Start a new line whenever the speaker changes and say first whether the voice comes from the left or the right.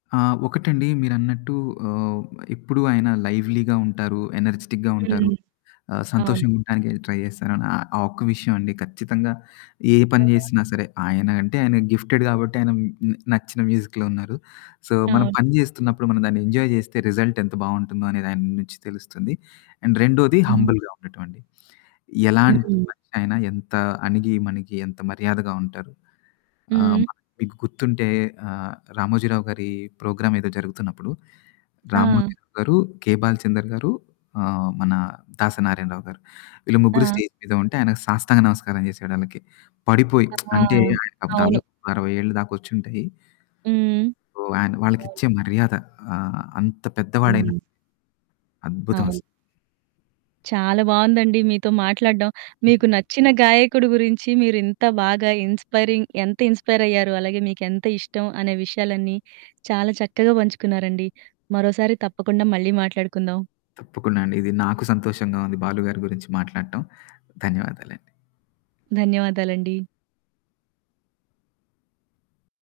left: ఆ! ఒకటండి మీరన్నట్టు ఆహ్, ఎప్పుడు ఆయన లైవ్లీగా ఉంటారు. ఎనర్జిటిక్‌గా ఉంటారు.
right: హ్మ్.
left: ఆహ్,
right: అవును.
left: సంతోషంగా ఉండడాానికి ట్రై చేస్తాను. ఆహ్, ఆ ఒక్క విషయం అండి. ఖచ్చితంగా ఏ పని
right: ఆ!
left: చేసినా సరే, ఆయన అంటే, ఆయన గిఫ్టెడ్ గాబట్టి, ఆయన మ్ నచ్చిన మ్యూజిక్‌లో ఉన్నారు. సో, మనం
right: అవును.
left: పని చేేస్తున్నప్పుడు మన దాన్ని ఎంజాయ్ జేస్తే, రిజల్ట్ ఎంత బావుంటుందో, అనేది ఆయన నుంచి తెలుస్తుంది. అండ్ రెండోది
right: హ్మ్.
left: హంబుల్‌గా ఉండటంఅండి. ఎలాంటి
right: హ్మ్.
left: మనిషి ఆయినా, ఎంత అణిగి మణగి ఎంత మర్యాదగా ఉంటారు. ఆహ్,
right: హ్మ్.
left: మన మీకు గుర్తుంటే ఆహ్, 'రామోజీరావుగారి' ప్రోగ్రామ్ ఏదో జరుగుతున్నప్పుడు.
right: ఆ!
left: 'రామోజీ రావుగారు' 'కేె బాల్చందర్‌గారు' ఆహ్, మన 'దాసనారాయణరావుగారు' వీళ్ళు ముగ్గురు
right: ఆ!
left: స్టేజ్ మీద ఉంటే, ఆయనకు సాష్టాంగ నమస్కారం చేసాడాళ్ళకి. పడిపోయి
right: ఆ!
left: అంటే ఆయనకు
right: అవును.
left: దాదాపు 60 ఏళ్ళు దాకొచ్చుంటాయి.
right: హ్మ్.
left: ఓహ్! ఆయన
right: అవును.
left: వాళ్ళకిచ్చే మర్యాద. ఆహ్, అంత పెద్దవాడైనా
right: హ్మ్.
left: అద్భుతం అసలా.
right: అవును. చాలా బావుందండి. మీతో మాట్లాడం. మీకు నచ్చిన గాయకుడు గురించి మీరు ఇంత బాగా ఇన్‌స్పైరింగ్ ఎంత ఇన్‌స్పైరయ్యారు, అలాగే మీకెంతిష్టం, అనే విషయాలన్నీ చాలా చక్కగా పంచుకున్నారండి. మరోసారి తప్పకుండా మళ్ళీ మాట్లాడుకుందాం.
left: తప్పకుండా అండి. ఇది నాకు సంతోషంగా ఉంది. 'బాలుగారి' గురించి మాట్లాటం. ధన్యవాదాలండి.
right: ధన్యవాదాలండి.